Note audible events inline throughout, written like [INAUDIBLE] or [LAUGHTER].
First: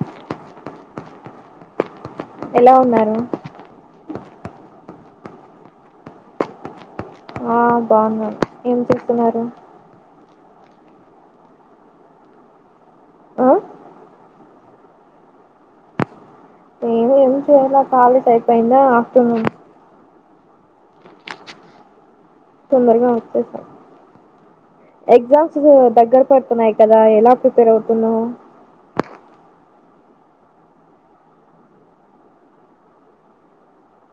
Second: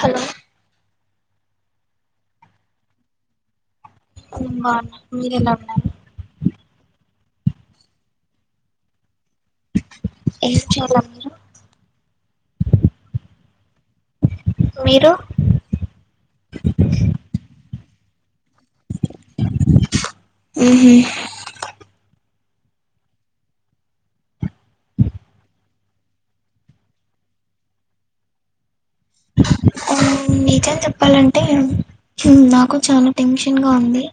Hello ఎలా ఉన్నారు నేన్ బాగున్నా మీర్ ఎలా ఉన్నారు అ బాఉన్నాం ఏం చెస్తున్నారు ఏం చేయాలా మీరు అ మీరు ఎం చేయాలె కాలేజ్ అయిపోయింద ఆఫటర్నూన్ ఉహుమ్ తొందరగా వచ్చేసా ఎగ్ జామ్స్ దగ్గర పడ్ తున్నాయి కదా ఎలా ప్రిపేర్ అవుతున్నవ్ నిజం చెప్పాలంటే ఉమ్ నాకు చాలా టెన్షన్ గా ఉంది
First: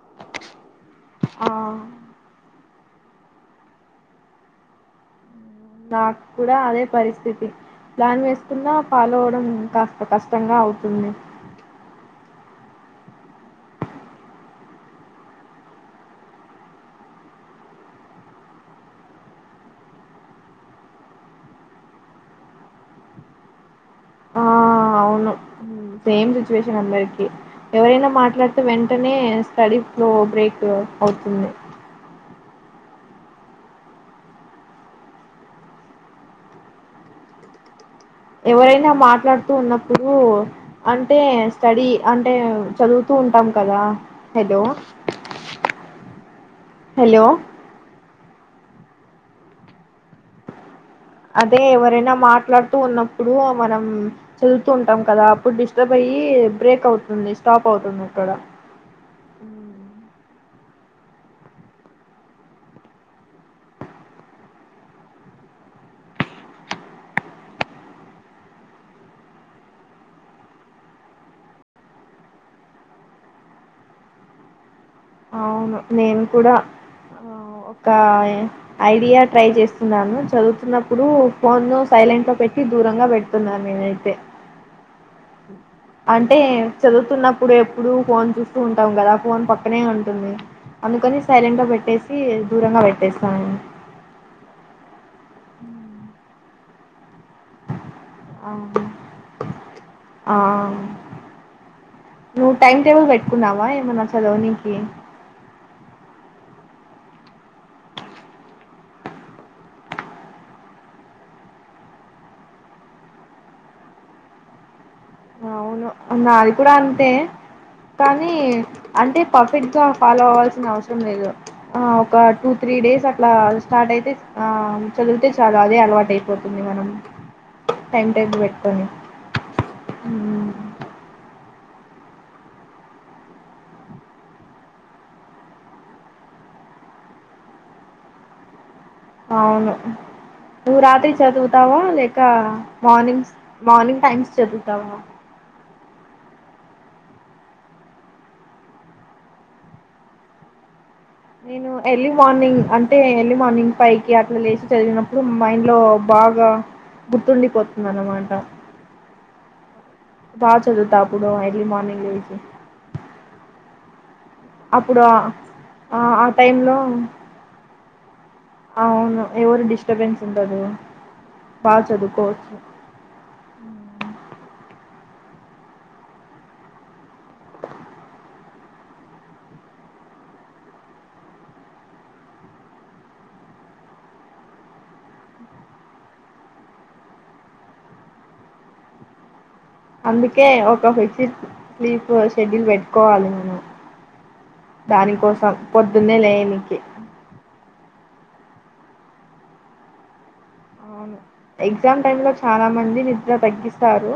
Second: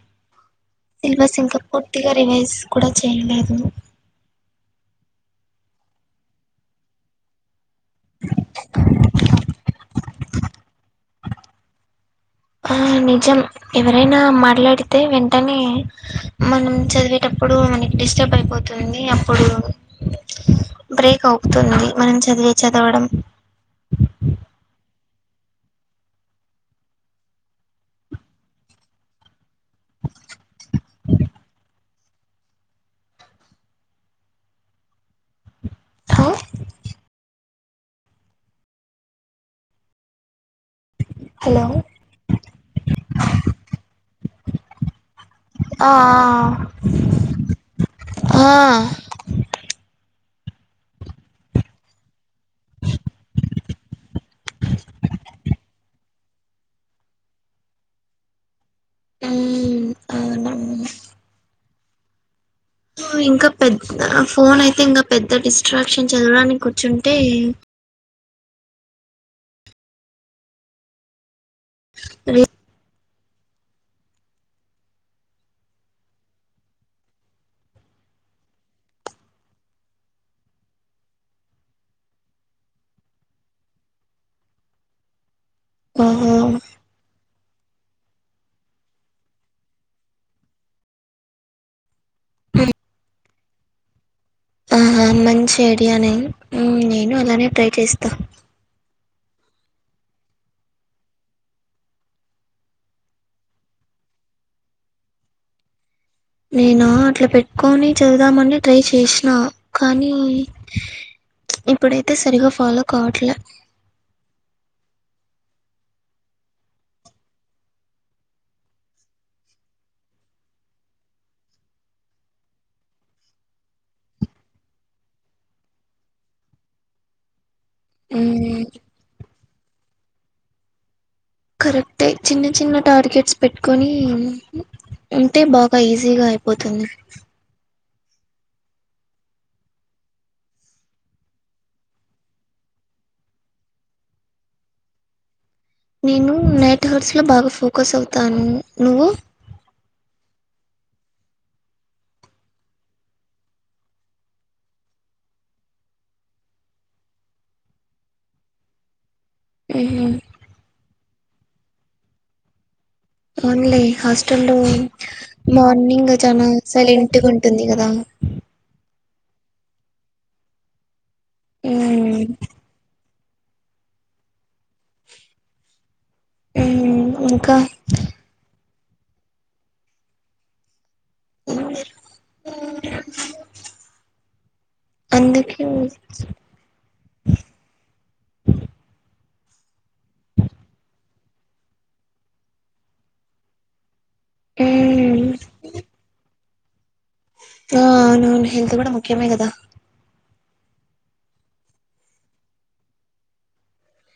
సిలబస్ ఆ ఇంకా పూర్తిగా రివైజ్ కూడా చేయలేదు. నా కూడా అదే పరిస్థితి ప్లాన్ వేస్ కున్నా ఫాలోడం ఇంకా టుకస్ కష్టంగా ఔతుంది ఆ నిజం ఎవరైనా మాట్లాడితే వెంటనే మనం చదివే టప్ ప్పుడు మనకి డిస్టర్బ్ అయిపోతుంది. అప్పుడు బ్రేక్ అవుతుంది. మనం చది వె చదవడం అ సేమ్ సిచ్యువేషన్ అందరికి ఎవరైనా మాట్లాడితే వెంటనే స్టడీస్ లో బ్రేక్ అవుతుంది. హ ఎవరైనా మాట్లాడ్తూ ఉన్నప్పుడు అంటే హలో స్టడీ అంటే చదువుతూ ఉంటాం కదా హలో అ హలో. ఆహ్. అదే ఎవరైన మాట్లాడుతూ ఉన్నప్పుడు మనం చదువుతూ ఉంటం కదా అప్పుడు డిస్టర్బ్ అయ్. అయ్యి బ్రేక్ అవుతుంది స్టాప్ అవుతుంది అక్కడ. ఉమ్ అవును. ఇంక పెద్ద్ ఆహ్ ఫోన్ అయితే ఇంగ పెద్ద డిస్ట్రాక్షన్ చదవడానికి వచ్చుంటే. రి. అవును నేను కూడా. ఆహ్ ఒక ఐడియా ట్రై చేస్తున్నాను చదువుతున్నప్పుడు ఫోను సైలెంట్. ట్లొ పెట్టి దూరంగా పెడుతున్నాను నేనైతే. ఓహో అంటే చదువుతున్నప్పుడు ఎప్పుడు ఫోన్ చూస్తూ ఉంటాం గదా ఫోన్ పక్కనే ఉం. టుంది అందుకని సైలెంట్ గ పెట్టేసి దూరంగా పెట్టేస్తాను నేను. ఆహా, మంచి ఐడియానే. ఉమ్, నేను అలానే ట్రై చేస్తా. ఆహ్. నువ్వు టైం టేబుల్ పెట్టుకున్నావా ఏమన్న చదవనికీ. నేను అట్లా పెట్టుకొని చదువుదామని ట్రై చేశినా కానీ. ఇప్పుడైతే సరిగా ఫాలో కావట్లే. అవును నాది కూడ అంతే. కానీ అంటే పర్ఫెక్ట్ గా ఫాలో అవ్వల్సిన అవసరం లేదు. ఆహ్ ఒక టు త్రీ డేస్ అట్లా స్టార్ట్ అయితే ఆహ్ చదివితే చాలా అదే అలవాట్ అయిపోతుంది. మనం టైం టేబుల్ ఉమ్, పెట్టుకోని. ఉమ్. కరెక్టే చిన్న చిన్న టార్గెట్స్ పెట్టుకొనీ. ఉంటె బాగా ఈజీగా అయిపోతుంది. ఆవును. నువ్వు రాత్రి చదువుతావా లేకా మార్నింగ్స్ మార్నింగ్ టైమ్స్ చదువుతావా. నేనూ నైట్ హౌర్స్ లో బాగా ఫోకస్ అవుతాను నువ్వు. నేను ఎర్లీ మార్నింగ్ అంటే ఎర్లీ మార్నింగ్ ఫైవ్ కి అట్ల లేచి చదివినప్పుడు మైండ్ లో బాగ్. బాగా గుర్తుండిపోతుంది అనమాట. ఉహు, బాగా చదువుతా అప్పుడు ఎర్లీ మార్నింగ్ లేచి. అవున్లే హాస్టల్ లో అప్పుడు మార్నింగ్ ఆ చనా టైంలో సైలెంట్ట్ గుంటుంది గదా. అవును ఎవరు డిస్టబెన్స్ ఉండదు బాగా మ్మ్ చదువుకోవొచ్చు. ఉమ్ మ్. ఉమ్ ఇంకా. అందుకే. అందుకే ఒక ఫిక్స్డ్ స్లీప్ షెడ్యూల్ పెట్టుకోవాలి నేను. దాని మ్మ్ కోసం పొద్దున్నేలేనింకి. ఆ అవునవును హెల్త్ గూడ ముఖ్యమే గదా అవును ఎగ్జామ్ టైం లో చానా మంది నిద్ర తగ్గిస్తారు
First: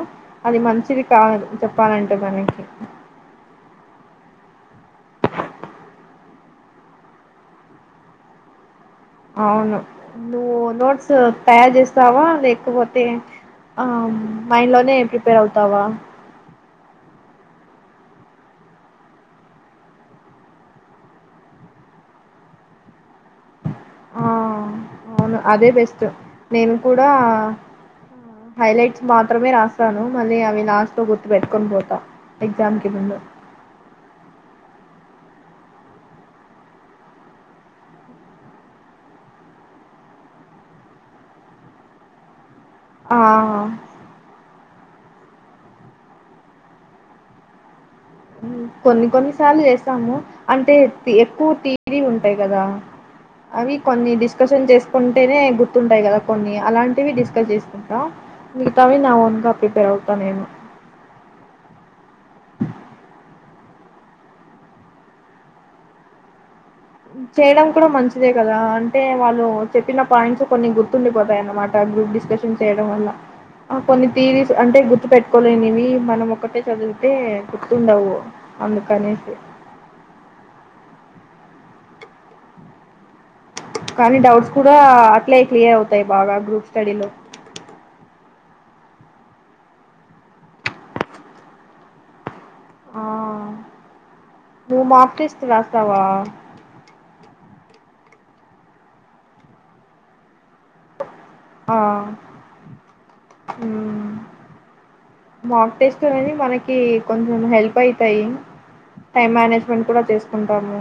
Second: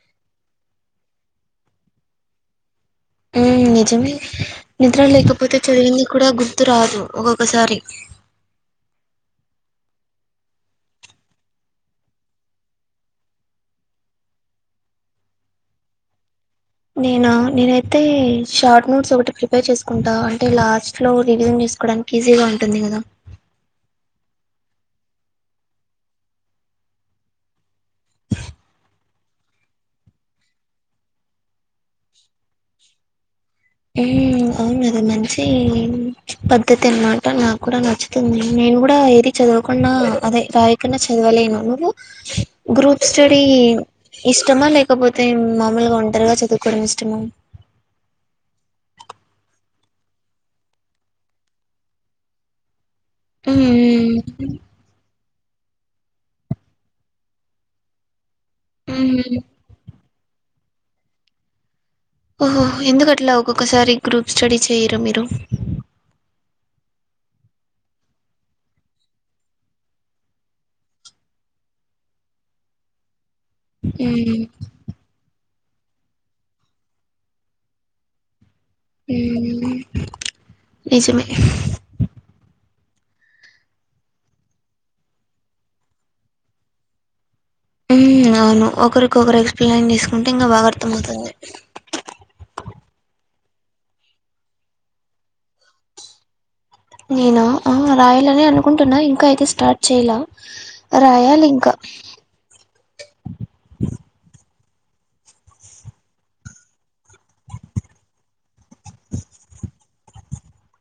అది మంచిది కాదు చెప్పాలన్ ఎంతగానేకి మ్మ్ నిజమే నిద్ర లేకపోతే చదివింది కూడ గుర్తు రాదు ఒక్కొక్కసారి. అవును నువ్వు నోట్స్ తయారు చేస్తావా లేకపోతే. ఆహ్ మైండ్ లోనే ప్రిపేర్ అవుతావా. నేనా నేనైతే షార్ట్ నోట్స్ ఒకటి ప్రిపేర్ చేసుకుంటా అంటే లాస్ట్ లో రివిజన్ చె సుకోడానికి ఈజీగా ఉంటుంది గదా ఆహ్ అవును అదే బెస్ట్ నేను కూడా హైలైట్స్ మాత్రమే రాస్తాను మళ్ళీ అవి లాస్ట్ లో గుర్తు పెట్టుకొని పోతా ఎగ్జామ్ కి ముందు ఎహ్ అవును అది మంచి పద్ధతి అనమాట నాకు కూడా నచ్చుతుంది నేను కూడా ఏది చదవకుంన్నా అదే రాయకుండా చదవలేను నువ్వు గ్రూప్ ఆ! స్టడీ ఇష్టమా లేక్ కాకపోతే మామూలుగా ఒంటారుగా చదువుకోవడం ఇష్టము కొన్ని కొన్ని సార్లు జెస్తాము అంటే ఎక్కువ డ్రీటలు ఉంటాయి కదా అవి ఉమ్ కొన్ని డిస్కషన్ చేసుకుంట అంటేనే గుర్తుంటాయి కదా కొన్ని అలాంటివి డిస్కస్ జెసుకుంటాం మిగతావి నా ఉమ్ ఓన్ గా ప్రిపేర్ అవు బాలేదు ఓహో ఎందుకట్లా ఒక్కొక్కసారి గ్రూప్ స్టడీ చేయరు మీరు చేయడం కూడా మంచిదే కదా అంటే వాళ్ళు చెప్పిన పాయింట్స్ కొన్ని గుర్తుండిపోతాయిన్నమాట గ్రూప్ డిస్కషన్ చేయడం వల్ల ఆ కొన్ని ఉమ్ థియరీస్ అంటే గుర్తు పెట్టుకోలేనివి మనం ఒక్కటే చదివితే గుర్తుండవు అందు కనేసి ఉమ్ నిజమే కానీ డౌట్స్ కూడా అట్లే క్లియర్ అవుతాయి బాగా గ్రూప్ స్టడీలో ఉమ్ అవును ఒకరికొకరు ఎక్స్ప్లెయిన్ చేసుకుంటే ఇంకా బాగా అర్థంమవుతుంది ఆహ్ నువ్వు మాక్ టెస్టు రాస్తావా నేనా ఆ రాయాలని అనుకుంటున్నా ఇంకా అయితే స్టార్ట్ చేయాల రాయాలింకా ఆ మొకటెస్ట్ అనేవి మనకి కొంచెం హెల్ప్ అయితాయి టైం మేనేజ్మెంట్ కూడా జేసుకుంటాము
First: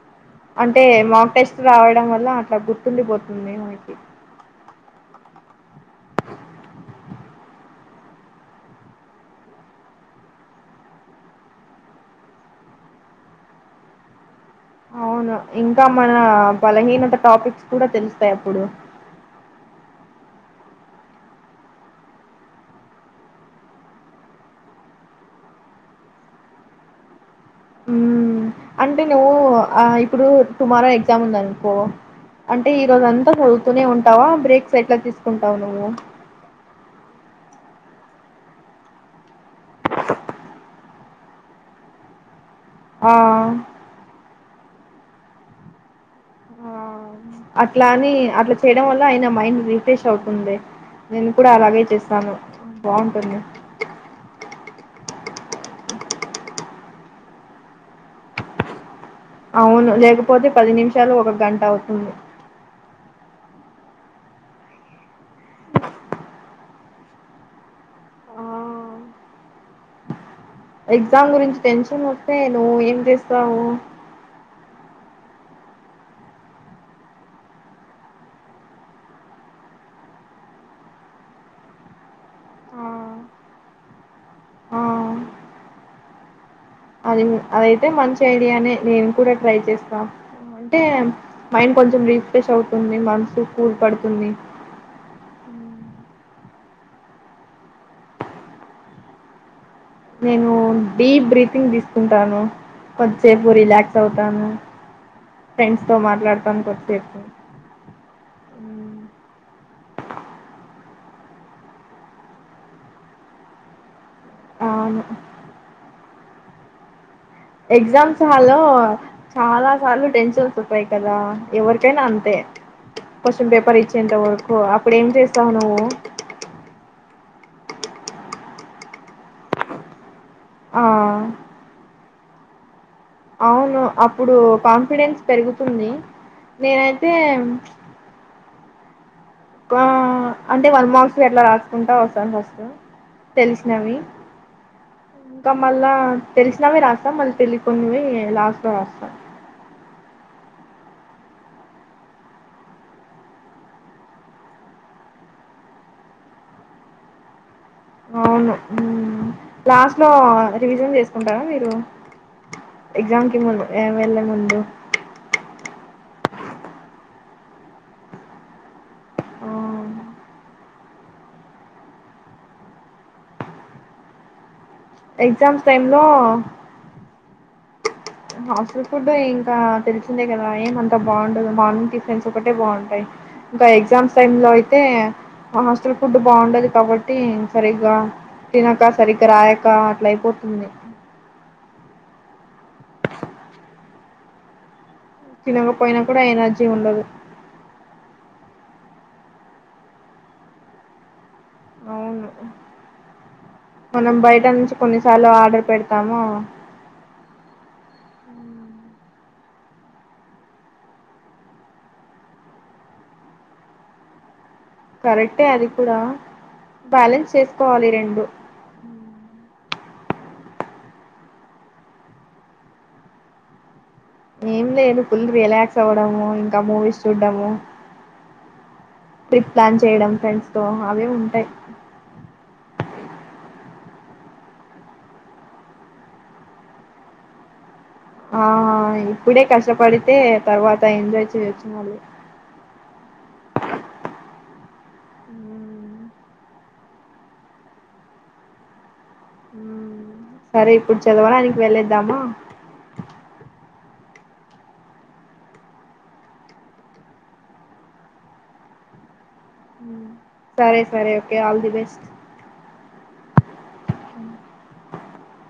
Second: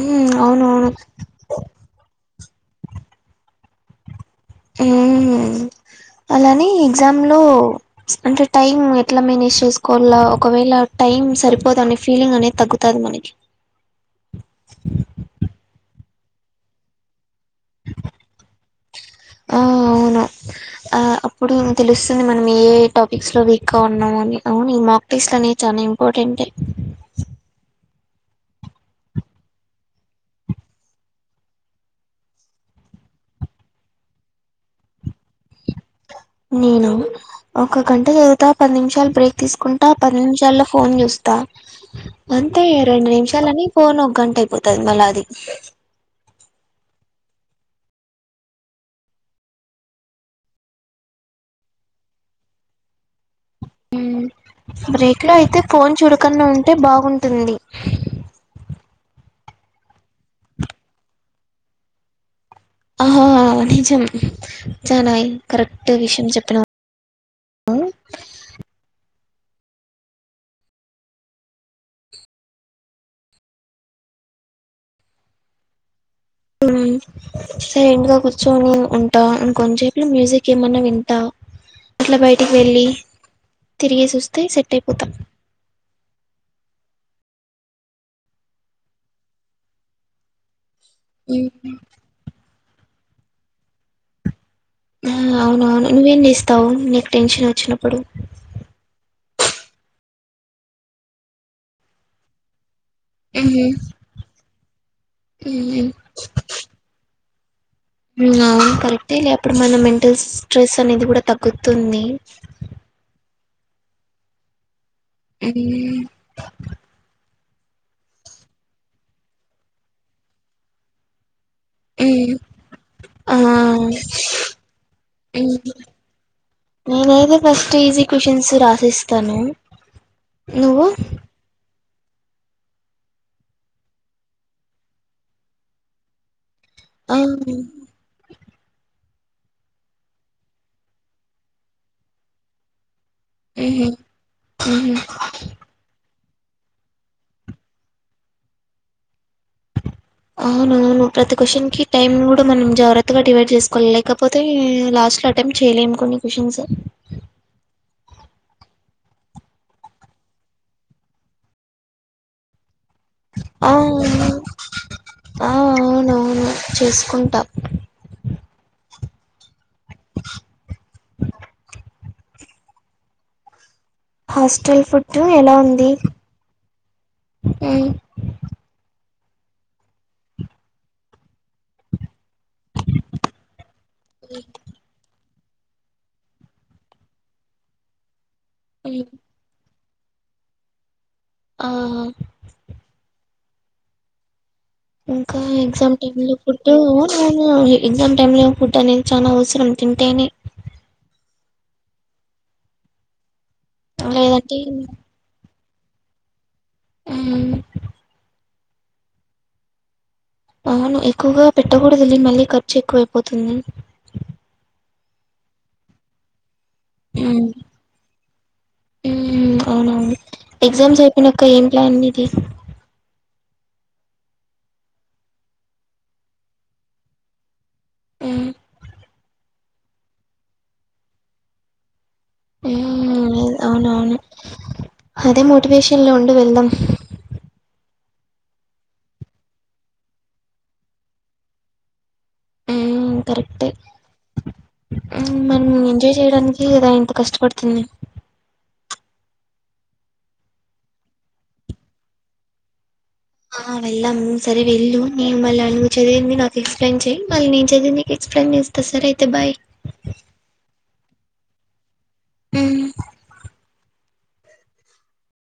ఉమ్ అంటే అవునవును మాక్ టెస్ట్ రాయడం వల్ల అట్లా గుర్తుండిపోతుంది మనకి ఉమ్ అలానే ఎగ్జామ్ లో అంటే టైమ్ ఎట్లా మేనేజ్ చేసుకోవాల ఒకవేళ టై టైం సరిపోదనే ఫీలింగ్ అనేది తగ్గుతంది మనకి అవును ఇంకా మన బలహీనత టాపిక్స్ కూడా తెలుస్తాయి అప్పుడు ఆహ్ అప్పుడు తెలుస్తుంది మనం ఏ ఏ టాపిక్స్ లో వీక్ గా ఉన్నాము అని అవును ఈ మాక్ టెస్ట్ అనేది చా ఇంపార్టెంట్ ఎ ఉమ్ అంటే నువ్వు ఆహ్ ఇప్పుడు టుమారో ఎగ్జామ్ ఉందనుకో అంటే ఈ రోజు అంతా చదువుతూనే ఉంటావా బ్రేక్స్ ఎట్లా తీసుకు కుంటావు నువ్వు నేను ఒక గంట జదువుతా పది నిమిషాలు బ్రేక్ తీసుకుంటా పది నిమిషాల్లో ఫోన్ జుస్తా అంతే రెండు ఆ నిమిషాలని ఫోన్ ఒక గంట అయిపోతది మళ్ళ అది ఆహ్ అట్లా అని అట్లా చేయడం వల్ల అయిన మైండ్ రిఫ్రెష్ అవుతుంది నేను కూడా అలాగే చేస్తాను బావుంటుంది ఉమ్ బ్రేక్ లో అయితే ఫోన్ చూడకన్నా ఉంటే బావుటుంది అవును లేకపోతే పది నిమిషాలు ఒక గంట అవుతుంది ఆహ నిజం చానా కరెక్ట్ విషయం చెప్పినవ్ ఆ ఎగ్జామ్ గురించి టెన్షన్ వస్తే నువ్వు ఏం చేస్తావు సైలెంట్ గా కూర్చొని ఉంటా కొంచసేపు లో మ్యూజిక్ ఏమన్నా వింటా అట్లా బయటికి వెళ్ళి ఆ తిరిగేసి వస్తే సెట్ ఆ అయిపోతా అది అదైతె మంచి ఐడియానే నేను కూడా ట్రై చేస్తా ఆ టే మైండ్ కొంచెం రీఫ్రెష్ అవుతుంది మాన్సు కూల్ పడ్తుంది తవ్ నీకు టెన్షనొచ్చినప్పుడు నేను డీప్ బ్రీతింగ్ దీస్కుంటాను కొద్దిసేపు రిలాక్స్ అవుతాను ఫ్రెండ్స్తో మాట్లాడ్తాను కొద్దిసేపు ఉమ్ అవును హ్మ్. కరెక్టేలే అప్పుడు మన మెంటల్ స్ట్రెస్ తనేది కూడ తగ్గుతుంది అవును ఎనీ వే ఎగ్జామ్స్ హాల్లో చాలా సార్లు టెన్షన్స్ వొస్తయి కదా ఎవరికైనా అంతే ఆ క్వషన్ పేపర్ ఇచ్చేంత వర్కూ అప్పుడేం చేస్తావు నువ్వు నేనైతే ఫస్ట్ ఈజీ క్వషన్స్ రాసేస్తను ఆ నువ్వు? అవును అప్పుడు కాన్ఫిడెన్స్ పెరుగుతుంది నేనైతే ఆ అంటె వన్ మర్క్స్ వి అట్ల రాస్కుంట వస్తాను ఫస్ట్ తెల్సినవి ఇంక మళ్ళా తెల్సినవి రాస్తం మల్ తెలీకున్నవీ లాస్ట్ లో రాస్త అవునవును ప్రతి క్వషన్కి టైం కూడా మనం జాగ్రత్తగా డివైడ్ చేస్కోవాలి లేకపోతే లాస్ట్ అటెంప్ట్ చేయ్యలేము కొన్ని క్వషన్స్ అవును ఉమ్మ్ లాస్ట్ లో రివిజన్ జేస్కుంటరా మీరు ఎగ్జామ్ కి ము ఆ ఎ వెళ్లే ముందు ఉమ్ చేస్కుంట ఆ. హాస్టల్ ఫుడ్డు ఎలా ఎగ్జామ్స్ ఉంది టైంలో ఉమ్ హాస్టల్ ఫుడ్ ఇంకా తెల్సిందే కదా ఏమంత బాగుండదు మార్నింగ్ టి ఫ్రెంసొకటె బాగుంటై ఇంకా ఎగ్జామ్స్ టైమ్ లో అయితే హాస్టల్ ఫుడ్ బాగుండది కాబట్టి సరిగ్గ తినక ఉమ్, సరిగ్గ రాయకా లైట్ పోతుంది. ఆహా ఇంకా ఎగ్జామ్ తినకపోయినా టైమ్ కూడా లో ఎనర్జీ ఫుడ్డు ఉండదు ఎగ్జామ్ టైమ్ లో [INAUDIBLE] ఫుడ్ అనేది చాలా అవ్స్రం తింటెనె అవును మనం బైట లేదంటే నుంచి కొన్నిసార్లు ఆర్డర్ పెడ్ తమో ఉమ్ అవును ఎక్కువగా పెట్టకూడదు ఇది మళ్ళీ ఖర్చెక్కువైపోతుంది కరెక్టే అది కూడా బ్యాలెన్స్ ఉమ్, చేస్కోవాలి రెండు ఉమ్ ఉమ్, అవునవును ఎగ్జామ్స్ అయిపోనంక ఏం జాయినైదిది ఏం లేదు ఫుల్ రిలాక్స్ అవ్వడము ఇంక మూవీస్ చూడ్డము ఉమ్ ట్రిప్ ప్లాన్ చేయడం ఫ్రెండ్స్ తో అవె ఉంటై ఉమ్ అది అవునవును అదె మోటివేషన్లో ఉండు వెళ్దాం ఆ ఆ అవును ఇప్పుడె కష్టపడితె తర్వాత ఎంజాయ్ చేయోచ్చు మళ్ళీ మ్మ్ కరెక్టే చేయడాన్కీ గద ఇంత కష్టపడ్తుంది. సరె ఇప్పుడు చదవడాన్కి వెళ్ళేద్దామా? ఆ వెళ్ళాం సరే వెళ్ళు నేను మళ్ళొచ్చేదేంది నాకు ఎక్సప్లేన్ మళ్ళీ నేను చదివి నీకు ఎక్సప్లేన్ జెస్త సరే అయితే బాయ్ కె ఆల్ ది బెస్ట్ ఉమ్